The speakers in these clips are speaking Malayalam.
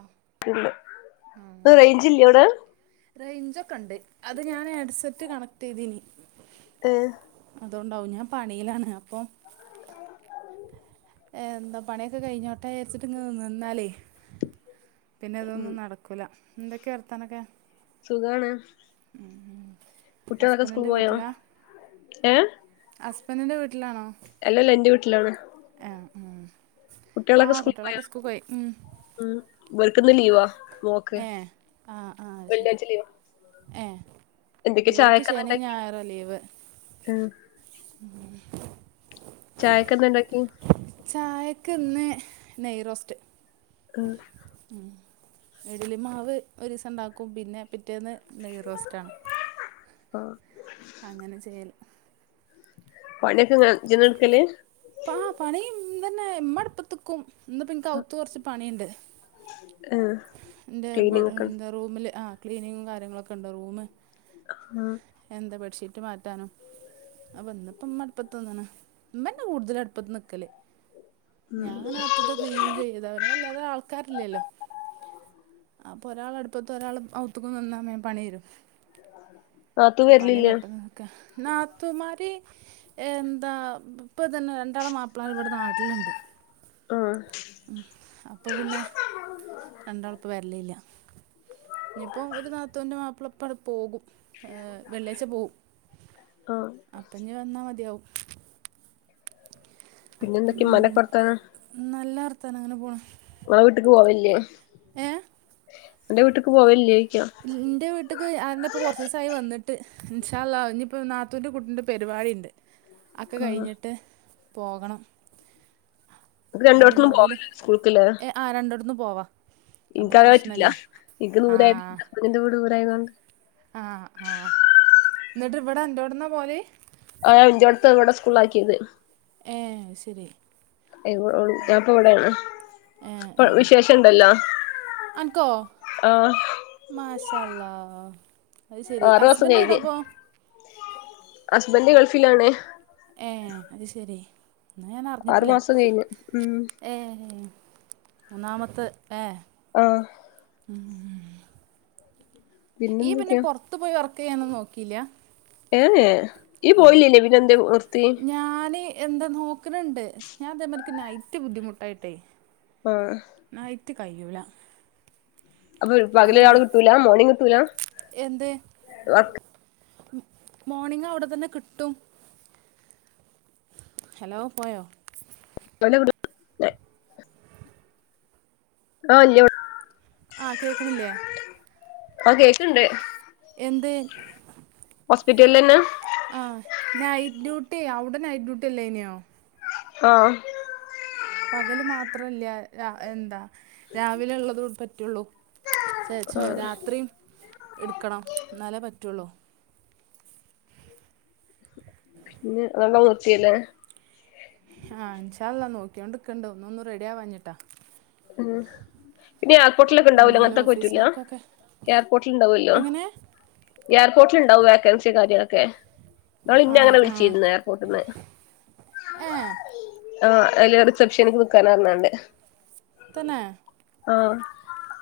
അഹ്‌ [unintelligible] ഇപ്പ റേഞ്ചില്ലെഅവ്ടെ റേഞ്ചൊക്കണ്ട് അത് ഞാന് ഹെഡ്സെറ്റ് കണക്ടെയ്തിന് [unintelligible] അതൊണ്ടാവും ഞാ പണിയ്ലാണ് അപ്പൊ ഏഹ് എന്താ പണിയൊക്കെ കൈഞ്ഞോട്ടെചാരിചിട്ട് ങ്ങ് ന്നാലേയ് ഉം പിന്നതൊന്നും നടക്കൂല്ല. എന്തൊക്കയാ വർത്താനൊക്കെ സുഖാണ് ഉം കുട്ടികളൊക്കെ സ്കൂൾ ഹസ്ബന്റിന്റെ പോയോ വീട്ട്ലാ ഏഹ് ഹസ്ബന്റിന്റെ വീട്ടിലാണൊ അല്ലല്ല എന്റെ വീട്ട്ലാണ് എഹ് ആഹ് കുട്ടികളൊക്ക ആഹ് സ്കൂളി പോയ കുട്ടികളൊക്കെ സ്കൂൾക്ക് പോയി ഉം ഉം ഇവര്ക്കിന്ന് ലീവാമോ ക് [unintelligible] ഏഹ് ആഹ് ആഹ് അത് ശരി വെള്ളിയാഴ്ച്ച ലീവാ ഏഹ് എന്തൊക്കെ ഇവര്ക്ക് ശെനി ഞായറു ആ ലീവ് ഉം ഉം ചായക്കെന്താ ഇണ്ടാക്കി ചായക്ക്ന്ന് നെയ് റോസ്റ്റ് [unintelligible] ഫ് ഉം ഇഡലി മാവ് ഒരുസം ഇണ്ടാക്കും. പിന്നെ, പിറ്റേന്ന് നെയ്യ് റോസ്റ്റാണ് മാഹ് മാ [unintelligible] അങ്ങനെ ചെയ്യല് പണിയൊക്കെ ങ്ങള് ജ്ജെന്നെ ഇട്ക്കല് ആ പണിയ്ന്തന്നെ മ്മഅടുപ്പത്ത് ക്കും ഇന്നിപ്പ എനി കൗ ത്ത് കൊറ്ച്ച് പണിയിണ്ട് ഉം [unintelligible] ക്ലീനിങ് ഒക്ക റൂമില് ആഹ് ക്ലീനിങ്ങും കാര്യങ്ങളൊക്കെണ്ട് റൂമ് ആഹ് എന്താ ബെഡ്ഷീറ്റ് മാറ്റാനും അ വന്നപ്പമ്മ അടുപ്പത്ത്ന്ന്ണ് മ്മന്നെ കൂടുതല് അടുപ്പത്ത് നിക്കല് ഉം ഞാനങ്ങനെ അത്ത് ത്തെ ക്ലീന് ചെയ്താര്നു വല്ലാതെ ആൾക്കാരില്ലല്ലോ അപ്പൊ ഒരാൾ അടുപ്പത്ത് ഒരാൾ ഔത്തക്കന്നാല് വേം പണി തീരും നാത്തൂ പണി വരലില്ലേ പെട്ടൊന്നാക്കെ നാത്തൂൻമാര് എന്താ ഇപ്പൊതന്നെ രണ്ടാള് മാപ്പിളമാർഇവിടെ നാട്ടിലുണ്ട് ആഹ് ഉം അപ്പൊ പിന്നെ രണ്ടാള്പ്പം വരലില്ല ഇനിയിപ്പോ ഒരു നാത്തൂന്റെ മാപ്പിളപ്പണ്ട് പോകും ഏ വെള്ളിയാഴ്ച്ച പോകും ആഹ് അപ്പഞ് വന്നാ മതിയാവും പിന്നെ എന്തൊക്കെ ഉം ഇമ്മാന്റൊക്കെ വർത്താനം നല്ല വർത്താനം അങ്ങനെ പോണ് ങ്ങളെ വീട്ടക്ക് പോവല്ലേ അന്റെ വീട്ടക്ക് പോവല്ലേക്ക എൻ്റെ വീട്ടേക്ക് ആന്നെപ്പം കുറച്ച് ദിവസമായി വന്നിട്ട് ഇന്ശാള്ള ഇപ്പം നാത്തൂൻ്റെ കുട്ടൻ്റെ പരിപാടി ഉണ്ട് [unintelligible] അക്കെ കഴിഞ്ഞിട്ട് പോകണം ക്ക് ആഹ് പിന്നെ രണ്ടോടത്തുന്നും അഹും കൂടി പോവാലോ സ്കൂൾക്ക്ല്ലേ ഏ ആ രണ്ടിടത്തുന്നും പോവാ ഇൻക്ക് അകെ പറ്റില്ല എനിക്ക് ദൂരായ ഇന്റ വീട് ദൂരായതൊണ്ട് ആഹ് ആഹ് എന്നിട്ട് ഇവിടെ എന്റെറോടന്നാ പോവല് ആഹ് ഇഞ്ചോടുത്ത് ഇവിടെ സ്കൂളിലാക്കിയത് ഏ ശരി [unintelligible] ഞാൻപ്പടെ ഇവിടെയാണ് ഏ ഏ വിശേഷ ഇണ്ടല്ലോ അനക്കോ ആഹ് മാഷ അല്ലാ അത് ശെരി ഹസ്ബൻറ് എവിടെയാ അപ്പം ഹസ്ബൻ്റ് ഗൾഫിലാണ് ഏഹ് അത്ശരി എന്നാ ഞാൻ ആറു അറിഞ്ഞിട്ടില്ല മാസം കഴിഞ്ഞ് ഉം ഏ മൂന്നാമത്തെ ഏ ആഹ് ഉ ഇയ്യ് പിന്നെ പിന്നെന്തൊക്കെയാ പുറത്തു പോയി വർക്ക് ചെയ്യാനന്നും നോക്കില്ല ഏഹ് എ ഈ പോയില്ലന്യോ പിന്നെന്തേ നിർത്തി ഞാന് എന്താ നോക്കണുന്നുണ്ട് ഞാൻ അതേമാതിക്ക് നൈറ്റ് ബുദ്ധിമുട്ടായിട്ടേ ആഹ് ന്നായിറ്റ് കയൂല അപ്പൊ പകല്ആള് കിട്ടൂല മോർണിങ് കിട്ടൂല വർക്ക് എന്തേമോണിംഗ്അവിടെ തന്നെ കിട്ടും ഹലോ പോയോ വ [unintelligible] ഓവല്യ ആ കേൾക്കണില്ലേ പ്പ കേക്കണ്ട് എന്തേ ഹോസ്പിറ്റലിൽ തന്നാ ആഹ് നൈറ്റ് ഡ്യൂട്ടി അവിടെ നൈറ്റ് ഡ്യൂട്ടി അല്ലേ നെയോ ആഹ് പകല് മാത്രല്ല രാ എന്താ രാവിലെ ഉള്ളതു പറ്റുള്ളൂ ചേച്ചോ ആഹ് രാത്രിയും എടുക്കണം എന്നാലെ പറ്റുള്ളോ ഇ [unintelligible] ആഹ് ഇൻ ഷാ ള്ളാ നോക്കിയോണ്ട്ക്കണ്ട ഒന്ന്ഒന്നും റെഡിയാവാഞ്ഞിട്ടാ ആഹ് പിന്നെ എയർപോർട്ടിലൊക്കെ ഉണ്ടാവൂലോ എന്തെങ്കിലും അങ്ങനത്തക്കെ ഓഫീസ് പറ്റൂല വർക്കൊക്കെ എയർപോർട്ടിൽ ഉണ്ടാവല്ലോ എങ്ങനെ എയർപോർട്ടിലുണ്ടാവോ വോക്കൻസി കാര്യങ്ങളൊക്കെ നാൾ ആ ഇനെ അങ്ങനെ ആ വിളിച്ചിര്ന്ന് ഏർപോട്ട്ന്ന് ഏ ആ അല് റിസപ്ഷനിക്ക് നിക്കാനാർഞാണ്ട്. സ്തന്നെ. ആഹ്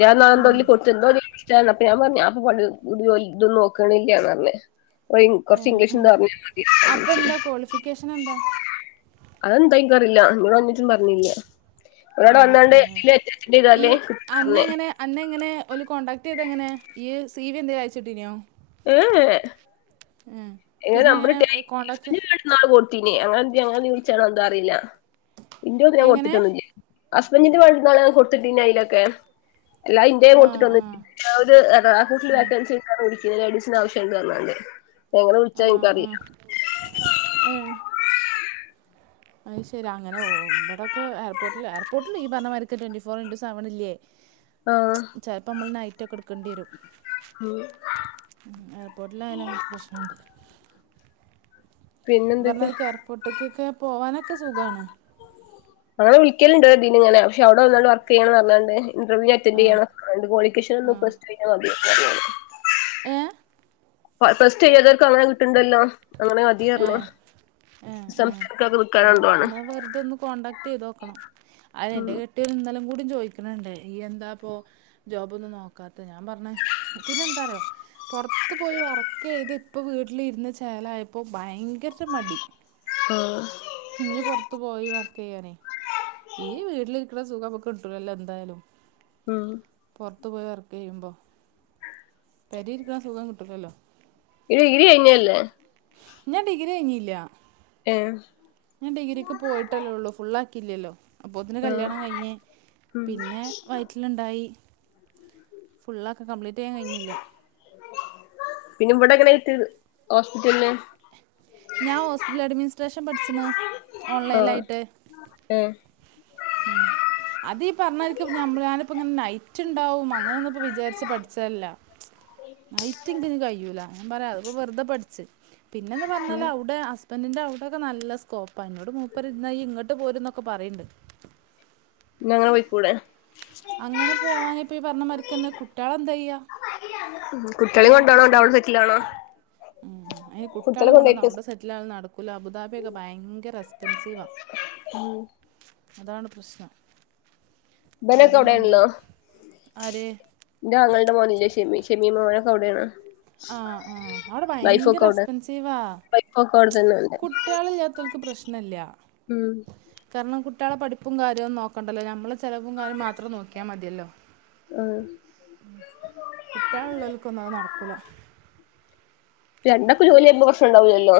ഞാന്നതാല് കൊടുത് ന്ദോ ഷ്ള്ളാ പ്പോഞാൻ പറഞ് അപ്പൊ ഞാ ജോ ഇതൊന്നും നോക്ണ്ല്ലന്നർഞ്. [unintelligible] ഏ, കൊറച്ച് ഇംഗ്ലീഷ് ഉം. ന്താഅറിഞ്ഞ മതി [inaudible] അപ്പം എന്താ ക്വാളിഫിക്കേഷൻ എന്താ അതെന്താ ഇൻക് അറിയില്ല ഇന്നോട് അഞ്ഞുട്ടും പറഞ്ഞില്ലാ ഉം ഉം ഈ ചെയ്താല് കിട്ടും പറഞ്ഞ് അന്നങ്ങനെ അന്നങ്ങനെ ഓൽ കോൺടാക്ട്യ്തങ്ങനെ ഈ സീവി എന്തേലും അയച്ചിട്ടിഞ്യോ? ഏഹ് ഏഹ് ഏഹ് പിന്നെ എങ്ങനെ കോണ്ടാക്ട് ന്നാള് കൊട്ത്തീന് അങ്ങനെ എന്തേ അങ്ങന വിളിച്ചാണ്ന്ദോ അറിയില്ല ഇന്റോന്നും ഞാൻ എങ്ങനെ കൊത്തിട്ടൊന്നുല്ലേന് അസ്ബൻ്റിന്റെ വണ്ടി ന്നാൾ ഞാൻ കൊടുത്തിട്ടീനി അയിലൊക്കെ. എല്ലാ ഇന്ത്യയും ആ കൊടുത്തിട്ടൊന്ന ആ [unintelligible] വാക്കൻസി [unintelligible] ലേഡീസിനആവി ശ്യണ്ട്നർഞാണ്ട് ആഹ് ആഹ് ഏഹ്. അയിശെരി അങ്ങനെ ഓ ഇവിടൊക്കെ എയർപോട്ട്ല് എയർപോട്ട്ല് ഇയ്യ് പറഞ്ഞ മാരിക്ക് ട്വന്റി ഫോർന്റു ഇൻ്റൂ സെവൻല്ലേ? [inaudible] ആഹ് ചെൽപ്പം നമ്മൾ നൈറ്റൊക്കെടുക്കേണ്ടിരും ആഹ് എയർപോർട്ടിലായാലും അങ്ങൻത്തെ പ്രശ്നണ്ട് ഇയ്യ് പിന്നെന്തൊക്കെയാ പറഞ്ഞത്ക്ക് എയർപോർട്ട്ക്ക്ക്കെ പോവാനൊക്കെ സുഖണ് അങ്ങെ വിളിക്കല്ണ്ട്ഇതിൻ ങ്ങനേ പക്ഷെ അവിടെ വന്നാണ്ട് വർക്ക് ചെയ്യണന്നർഞ്ഞാണ്ട്. ഇന്റർവ്യൂ അറ്റൻഡ് ആ ചെയ്യണം രണ്ട്കോളിക്കേഷൻ ഒന്ന് ആ പ്ലസ് ടു മതി ഏ ഫസ്റ്റ് ചെയ്യാതോർക്കും അങ്ങനെ കിട്ട്ണ്ടല്ലോ അങ്ങനെ ഏ ഏ മതിഅർഞ് എന്ന എന്നാ വെറുതെ ഒന്ന് കോണ്ടാക്ട് എയ്തോക്കണം അഹ് ഉം എന്റെ കുട്ടിൾ ഇന്നെലും കൂടി ചോയിക്കണണ്ടേ ഈയ്യെന്താപ്പൊ ജോബൊന്നും നോക്കാതെ ഞാൻ പറഞ് പിന്നെ എന്താർയോ? പൊറത്ത് പോയി വർക്കെയ്ത് ഇപ്പോ വീട്ടിലിര്ന്ന് ചേലയപ്പോൾ ഭയങ്കര മടി. ആഹ് ഇഞ്ഞ് പൊർത്തു പോയി വർക്ക് ചെയ്യാനേ ഈ വീട്ടില്ക്ണ സുഖംമ്മക്ക്‌ കിട്ടുലല്ലോ എന്തായാലും. ഉംഹ് പൊർത്ത് പോയി വർക്കെയ്യുമ്പോ പെരിരി ന്ന സുഖം കിട്ടുല്ലല്ലോ ഇരു ഇിരി ഞല്ലേ? ഞാൻ ഡിഗ്രി കഴിഞ്ഞില്ല്യ ഏഹ് ഞാൻ ഡിഗ്രിക്ക് പോയിട്ടല്ലോള്ളൂ ഫുള്ളാക്കില്ലല്ലോ അപ്പോതിന് ആ കല്ല്യാണം കഴിഞ്ഞേ ഉം പിന്നെ വയറ്റ്ൽ ഇണ്ടായി ഫുള്ളൊക്ക കംപ്ലീറ്റെയ്യാൻ കഴിഞ്ഞില്ല പിന്നെ ഇവിടെ എങ്ങനെയിറ്റ് ഹോസ്പിറ്റല്ല് ഞാ ഹോസ്പിറ്റ്ൽ അഡ്മിനിസ്ട്രേഷൻ പഠിച്ച്ണ് ഓൺലൈനായിട്ട് ഏഹ് ഉം അതീ ഈ പറഞ്ഞായിരിക്കും നഞമ്മൾ ഞാനിപ്പോങ്ങനെ നൈറ്റ്ണ്ടാവും അങ്ങനൊന്ന്പ്പോ വിചാരിച്ച് പഠിച്ചേല്ല [inaudible] നൈറ്റിൻക്ക്‌ കഴിയൂല ഞാൻ പറയാ അത്പ്പ വെറുതെ പഠിച് പിന്നെന്ന് പറഞ്ഞാൽ അവിടെ ഹസ്ബെന്റിന്റെ അവിടൊക്കെ നല്ല സ്കോപ്പാ ഇനോട് മൂപ്പര് ന്നാ ഇയ്യ് ഇങ്ങട്ട് ട്ട് പോര്ന്നൊക്കെ പറിയിണ്ട്. ഇന്ന അങ്ങനെ പോയിക്കൂടെ അങ്ങനെ പോവാന ഇപ്പോം ഈ പറഞ്ഞ മാരിക്കന്നേയ് കുട്ടയാള എന്ത ചെയ്യ കുട്ട്യാളി കൊണ്ടോണോ ഇണ്ടവിടെ സെറ്റിലാണോ കുട്ട്യാളെകൊണ്ടോയിട്ട് റ്റാൾ നടക്കൂല അബുദാബിയൊക്കെയങ്കര എക്സ്പെൻസീവാാ ഉം അതാണ് പ്രശ്ണം ഇബനൊക്കെ അവിടയും കൊണ്ട് ആര് ഇന്റൊങ്ങൾടെ മോന് ഇല്ലെ ഷെമി ഷെമി മോനൊക്കെ അവിടെണ് ആഹ് ആ അവിടെ ഭയങ്കര അവിടെ എക്സ്പെൻസീവാ വൈഫൊക്കെ അവിടെ തന്നെയുണ്ട് കുട്ട്യാളില്ലാത്തോൽക്ക് പ്രശ്നല്ല്യ ഉം തരണം കുട്ട്യാളെ പഠിപ്പും കാര്യൊന്ന നോക്കണ്ടല്ലോ നമ്മളചലവും കാര്യം മാത്രം നോക്കിയാ മതിയലോ ആഹ് കുട്ട്യാ ളുള്ളർക്കൊന്നും അത് നടക്കൂല രണ്ടൊക്ക ജോലിയുമ്പോപ്രശ്ന ണ്ടാവില്ലല്ലോ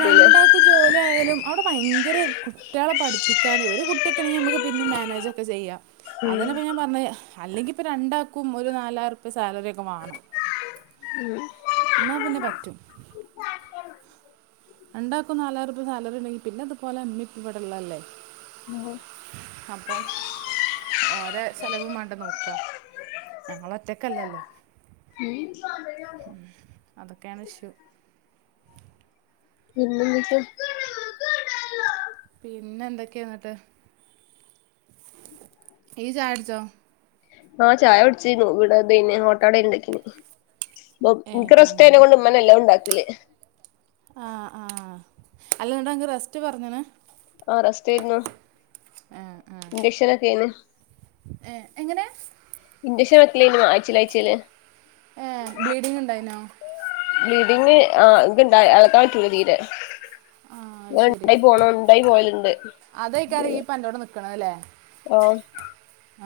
രണ്ട ക്ക് ജോലിയ യാലും അവിടെ ഭയങ്കര കുട്ട്യാളെ പഠിപ്പിക്കാന ഒരു കുട്ടിയൊക്കെ ആണെങ്കി ഞ മ്മ ക്ക് പിന്നെ മനേജൊക്കെ ചെയ്യാ അതന്നെപ്പ ഞാ പറഞ്ഞത് അല്ലെങ്കി ഇപ്പൊ രണ്ടാക്കും ഒരു നാലായിരംറുപ്യ സാലറി ഒക്കെ വേണം ഉം ഇന്നാ പിന്നെ പറ്റും രണ്ടാക്കും നാലായിരം രൂപ്യ സാലറി ഉണ്ടെങ്കി പിന്നെ ഇതുപോലെ ഇമ്മിപ്പ ഇവിടെള്ളല്ലേ ഉം അപ്പം ഓര ചലവും മാണ്ട നോക്ക ഞങ്ങള് ഒറ്റക്കല്ലല്ലോ അതൊക്കെണ് ഇഷു മീശം പിന്നെ എന്തൊക്കെന്നിട്ട് ഈ ചായടിച്ചോ ആഹ് ചായയൊടിച്ചിന്നു ഇവിടെത്ന്നെ ഓട്ടോണ്ടാക്കിന് ഏ ഇനിക്കറസ്റ്റേനെ കൊണ്ട് ഉമ്മന്നെ എല്ലാ ഉണ്ടാക്കല് ആഹ് ആഹ് അല്ലണ്ട് അണക്ക് റെസ്റ്റ് പറഞ്ഞന് ആഹ് റസ്തേന്നു ഏ ഏ ഇൻജക്ഷനൊക്കെ ഏന് ഏ, എങ്ങനെ ഇൻഡക്ഷൻ വെക്കലെർന്ന് ആയ്ച്ചില ആയ്ച്ചില് ഏ ബ്ലീഡിങ് ഇണ്ടായിനോ ബ്ലീഡിങ് ആ ഇന്ക്ക് ണ്ടായി അളക്കാ പറ്റൂല തീരെ ആ അത് ങ്ങ ശരി ണ്ടായി പോണം ഇ ണ്ടായി പോയലുണ്ട് അതേക്കാരം ഈ പൻ്റോടെ ഓഹ്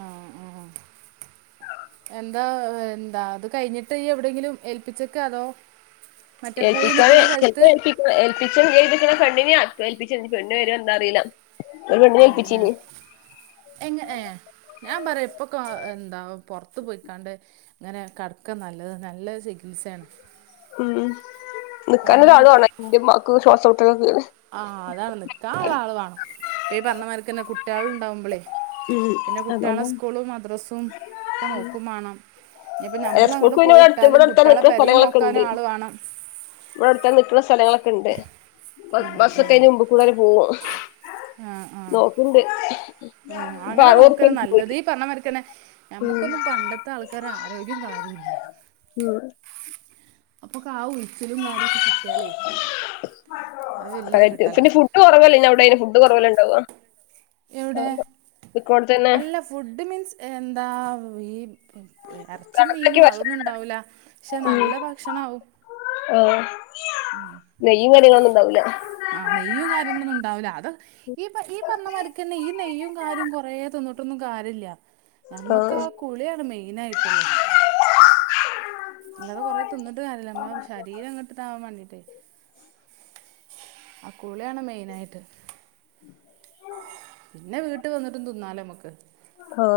ആഹ് ആഹ് എന്താ എന്താ ഇത് കഴിഞ്ഞിട്ട് എവിടെയങ്കിലും ഏൽപ്പിച്ചക്ക അതോ മറ്റേ പോയി ഏൽപ്പിചാന് നിൽക്കണ സ്ഥലത്ത് എൽപിച് ഒരു പെണ്ണിനെ ആക്കി ന്താറിയില്ല ഒരു പെണ്ണ് വരാൻ എന്താന്നറിയില്ല പെണ്ണിനെ ഏ ഏ ഏൽപ്പിചിന് എങ്ങ ഏ ഞാ പറാഇപ്പൊ എന്താ പുറത്തു പോയിക്കാണ്ട് ങ്ങനെ കടക്ക നല്ലത് നല്ല ചികിത്സയാണ് ഉം നിക്കന് ഒരള് കാരണം വാണം ഇന്റെ മ്മാ ക്ക് ശ്വാസംമുട്ടൊക്ക ആഹ് അതാണ് നിക്കാള ആള് വാണം ഇപ്പ ഈ പറഞ്ഞമാർക്ക്ന്നെ കുട്ട്യാളു ണ്ടാവുമ്പോളെയേ ഉം പിന്നെ കുട്ട്യാളെ അതോണ്ടാണ് സ്കൂളും മദ്രസും ക്കെ നോക്കും വാണം നിയിപ്പൊ സ്കൂൾക്ക് നമ്മളഅങ്ങട്ട് പിന്നെ ഇവടെ അടുത്ത് പോയിട്ടാലും കുട്ട്യാളെപെര നോക്കാനും ആളുവേണം വടെ അടുത്ത നിക്കുള്ള സ്ഥലങ്ങളൊക്കെ ഇണ്ട് ബ ആഹ് ബസ്സൊക്കെ ആഹ് അതിന്റെ മുമ്പുക്കൂടി തന്നെ പോകും ആഹ് ആഹ് നോക്കുണ്ട് ആഹ് അങ്ങനെ നോക്കണ് നല്ലത് ഈ പറഞ്ഞ മാരിക്കന്നെ ഉം ഞമ്മക്കൊന്നും പണ്ടത്തെ ആൾക്കാര ആരോഗ്യം കാര്യോം ഇല്ല ഉം അപ്പൊ കാ ഒഴിച്ചലും കാര്യൊക്കെ കി വലിയൊരു റക്റ്റ് കിട്ടലാ പിന്നെ ഫുഡ് കുറവല്ല അവിടെെ ഫുഡ് കുറവല്ല ണ്ടാവുവ എവിടെ അല്ല ഫുഡ് മീൻസ് എന്താ ഈ ഇറച്ചി കണക്കാക്കി മീനും അതൊന്നും ഭക്ഷണം ഉണ്ടാവൂലാ പക്ഷെ നല്ല ഭക്ഷണാവും ആ നെയ്യും കാര്യങ്ങളൊന്നും ഉണ്ടാവൂല്ല ആ നെയ്യും കാര്യങ്ങളൊന്നും ഉണ്ടാവില്ല അത് ഈ ഈ പറഞ്ഞമാരക്ക്ന്നെ ഈ നെയ്യും കാര്യം കൊറേ തിന്നിട്ടൊന്നും കാര്യല്ല നമ്മക്ക് ആഹ് ആ കുളിയാണ് മെയിൻ ആയിട്ടുള്ളത്. അല്ലാതെ കൊറെ തിന്നിട്ട് കാര്യല്ല, നമ്മടെ ശരീരം ങ്ങട്ട് താവാൻ വേണ്ടിട്ട്. ആ കുളിയാണ് മെയിൻ ആയിട്ട്. ഉം പിന്നെ വീട്ട് വന്നിട്ട് തിന്നാലോ നമുക്ക് ആ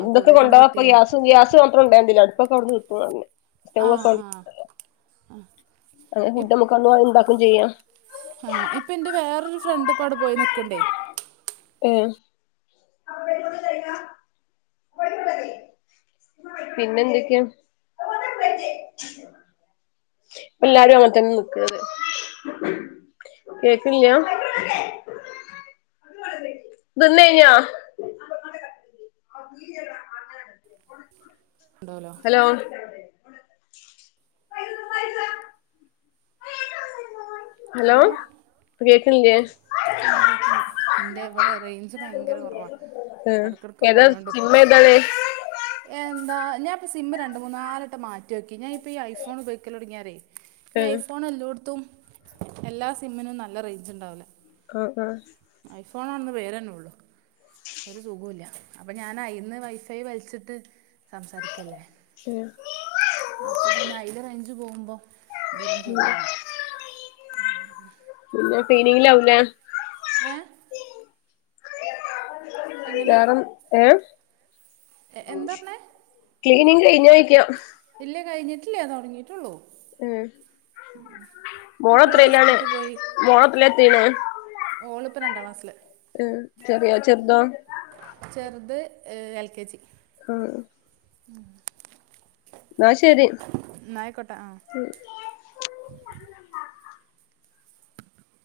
ആ എന്തൊക്കെ കുളിയൊക്കെ അങ്ങട് കൊണ്ടോവാ കിട്ടി പ്പം കഴി ഗ്യാസ് ഗ്യാസ് മാത്രം കൊണ്ടായാതില്ലേ അടുപ്പൊക്കെ അവിന്ന് കിട്ടും ന്നറ്ഞ്ഞി ആഹ് ആഹ് ആഹ് ആ ഫുഡ് നമുക്കങ്ങ് ഉണ്ടാക്കും ചെയ്യാം ആ ഇപ്പൊ എന്റെ വേറൊരു ഫ്രണ്ട് ഇപ്പ അവിടെ പോയി നിക്ക്ണ്ടേ ഉം പിന്നെ എന്തൊക്കെയ ഇപ്പ എല്ലാരും അങ്ങനത്തന്നെ നിക്ക്ണത് കേക്കണില്ലാ തിന്ന് കഴിഞ്ഞോ ഉണ്ടാവൂലാ ഹലോ [unintelligible] ഹലോ കേക്കണില്ലേ ആ കേക്ക്ണ്ട് ഇന്റെ ഇവിടെ റേഞ്ച് ഭയങ്കര കുറവാ ഉം ഇടക്കിടക്ക് ഏതാ പോയോണ്ട് നിക്കും സിനിമ ഏതാണ് എന്താ ഞാൻ ഇപ്പോം സിംമ് രണ്ട് മൂന്നാലട്ടം മാറ്റി നോക്കി ഞാൻ ഇപ്പോൾ ഈ ഐ ഫോൺ ഉപയോഗിക്കല് തുടങ്ങിയാരേ ഈ ഉം ഐഫോൺ എല്ലോട്‌ത്തും എല്ലാ സിമ്മിനും നല്ല റേഞ്ച് ഉണ്ടാവുല ആ, ആ ഐഫോൺ ആണെന്ന് പേര് ന്നെ ഉള്ളു. ഒരു സുഖുല്ല അപ്പൊ ഞാൻ അയ്ന്ന് വൈഫൈ വലിച്ചിട്ട് സംസാരിക്കല്ലേ [unintelligible] അപ്പൊ പിന്നെ അയിലെ റേഞ്ച് പോകുമ്പോ ഇതിലും പോവാണ്. പിന്നെ ക്ലീനിംഗ് ലാകും ലേ ഏ എങ്ങനെ വേറ ഏ എ- എന്താ പറഞ്ഞേ ക്ലീനിംങ് കഴിഞ്ഞോ ചോദിക്കാ ഇല്ല കഴിഞ്ഞിട്ടില്ല തുടങ്ങിയിട്ടുള്ളൂ ഉം, മോള് മക്കളൊക്കെ എത്രയിലാണ്, സ്കൂൾക്ക് മോളത്ര എത്തിണെ? ഓളിപ്പ രണ്ടാം ക്ലാസ്സില് ഉം ചെറിയോ ചെറുതോ ചെറ്ത് എൽ കെ ജി ആ ഉം ന്നാ ശെരി എന്നാ ആയിക്കോട്ടെ ആഹ്.